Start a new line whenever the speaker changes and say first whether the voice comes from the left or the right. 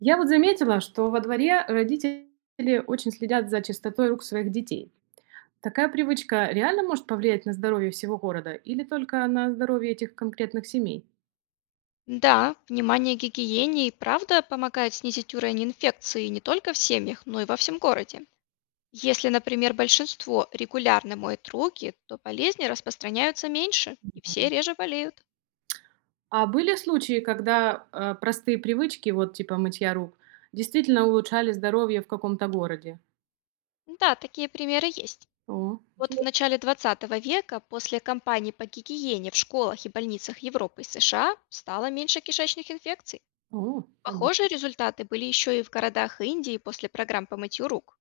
right: Я вот заметила, что во дворе родители очень следят за чистотой рук своих детей. Такая привычка реально может повлиять на здоровье всего города или только на здоровье этих конкретных семей?
left: Да, внимание к гигиене и правда помогает снизить уровень инфекции не только в семьях, но и во всем городе. Если, например, большинство регулярно моет руки, то болезни распространяются меньше, и все реже болеют.
right: А были случаи, когда простые привычки, вот типа мытья рук, действительно улучшали здоровье в каком-то городе?
left: Да, такие примеры есть.
right: О,
left: Вот в
right: интересно.
left: начале 20 века после кампаний по гигиене в школах и больницах Европы и США стало меньше кишечных инфекций.
right: О,
left: Похожие
right: понятно.
left: результаты были еще и в городах Индии после программ по мытью рук.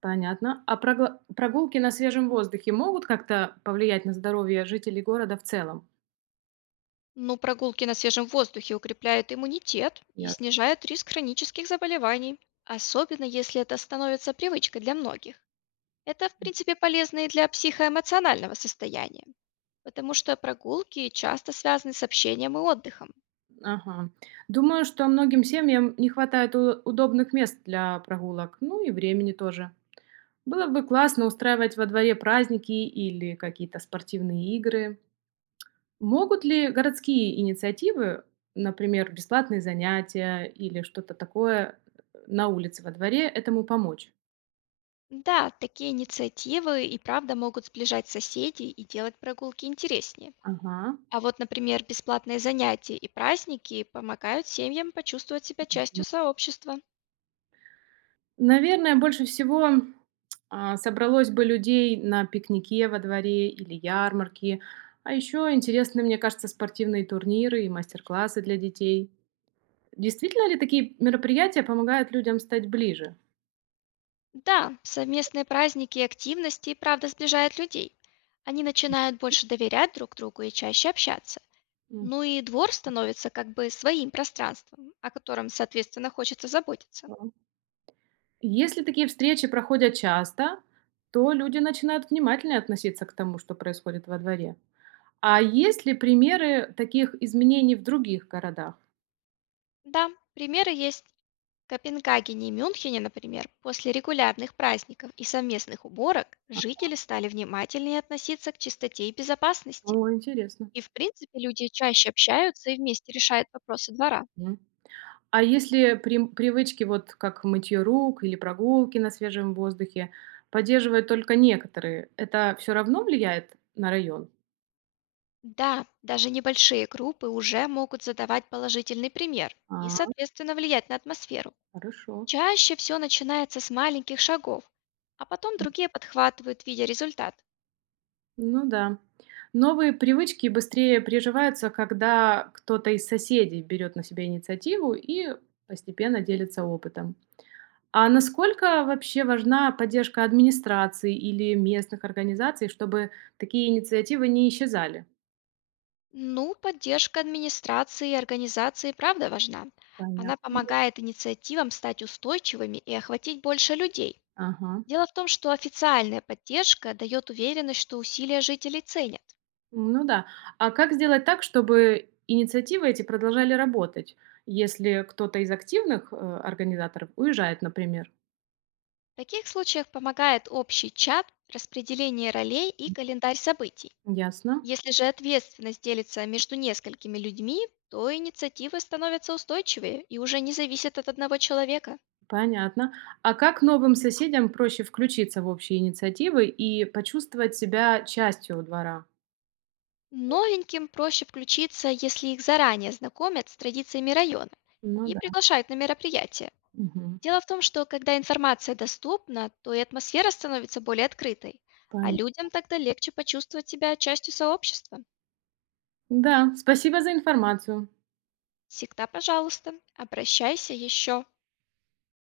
right: Понятно. А прогулки на свежем воздухе могут как-то повлиять на здоровье жителей города в целом?
left: Ну, прогулки на свежем воздухе укрепляют иммунитет и снижают риск хронических заболеваний, особенно если это становится привычкой для многих. Это, в принципе, полезно и для психоэмоционального состояния, потому что прогулки часто связаны с общением и отдыхом.
right: Ага. Думаю, что многим семьям не хватает удобных мест для прогулок, ну и времени тоже. Было бы классно устраивать во дворе праздники или какие-то спортивные игры. Могут ли городские инициативы, например, бесплатные занятия или что-то такое на улице во дворе, этому помочь?
left: Да, такие инициативы и правда могут сближать соседей и делать прогулки интереснее.
right: Ага.
left: А вот, например, бесплатные занятия и праздники помогают семьям почувствовать себя частью сообщества.
right: Наверное, больше всего, а, собралось бы людей на пикнике во дворе или ярмарке, а еще интересны, мне кажется, спортивные турниры и мастер-классы для детей. Действительно ли такие мероприятия помогают людям стать ближе?
left: Да, совместные праздники и активности, правда, сближают людей. Они начинают больше доверять друг другу и чаще общаться. Ну и двор становится как бы своим пространством, о котором, соответственно, хочется заботиться.
right: Мгм. Если такие встречи проходят часто, то люди начинают внимательнее относиться к тому, что происходит во дворе. А есть ли примеры таких изменений в других городах?
left: Да, примеры есть. В Копенгагене и Мюнхене, например, после регулярных праздников и совместных уборок
right: А,
left: жители стали внимательнее относиться к чистоте и безопасности.
right: о, интересно.
left: И, в принципе, люди чаще общаются и вместе решают вопросы двора.
right: М. А если прим привычки, вот как мытье рук или прогулки на свежем воздухе, поддерживают только некоторые, это все равно влияет на район?
left: Да, даже небольшие группы уже могут задавать положительный пример и,
right: А,
left: соответственно, влиять на атмосферу.
right: хорошо.
left: Чаще все начинается с маленьких шагов, а потом другие подхватывают, видя результат.
right: Ну да. Новые привычки быстрее приживаются, когда кто-то из соседей берет на себя инициативу и постепенно делится опытом. А насколько вообще важна поддержка администрации или местных организаций, чтобы такие инициативы не исчезали?
left: Ну, поддержка администрации и организации правда важна. Она
right: Понятно.
left: помогает инициативам стать устойчивыми и охватить больше людей.
right: Ага.
left: Дело в том, что официальная поддержка дает уверенность, что усилия жителей ценят.
right: Ну да. А как сделать так, чтобы инициативы эти продолжали работать, если кто-то из активных, организаторов уезжает, например?
left: В таких случаях помогает общий чат, распределение ролей и календарь событий.
right: Ясно,
left: Если же ответственность делится между несколькими людьми, то инициативы становятся устойчивее и уже не зависят от одного человека.
right: понятно. А как новым соседям проще включиться в общие инициативы и почувствовать себя частью двора?
left: Новеньким проще включиться, если их заранее знакомят с традициями района
right: Ну
left: и
right: да.
left: приглашают на мероприятия.
right: Мгм.
left: Дело в том, что когда информация доступна, то и атмосфера становится более открытой, а
right: Понятно.
left: людям тогда легче почувствовать себя частью сообщества.
right: Да, спасибо за информацию.
left: Всегда, пожалуйста, обращайся еще.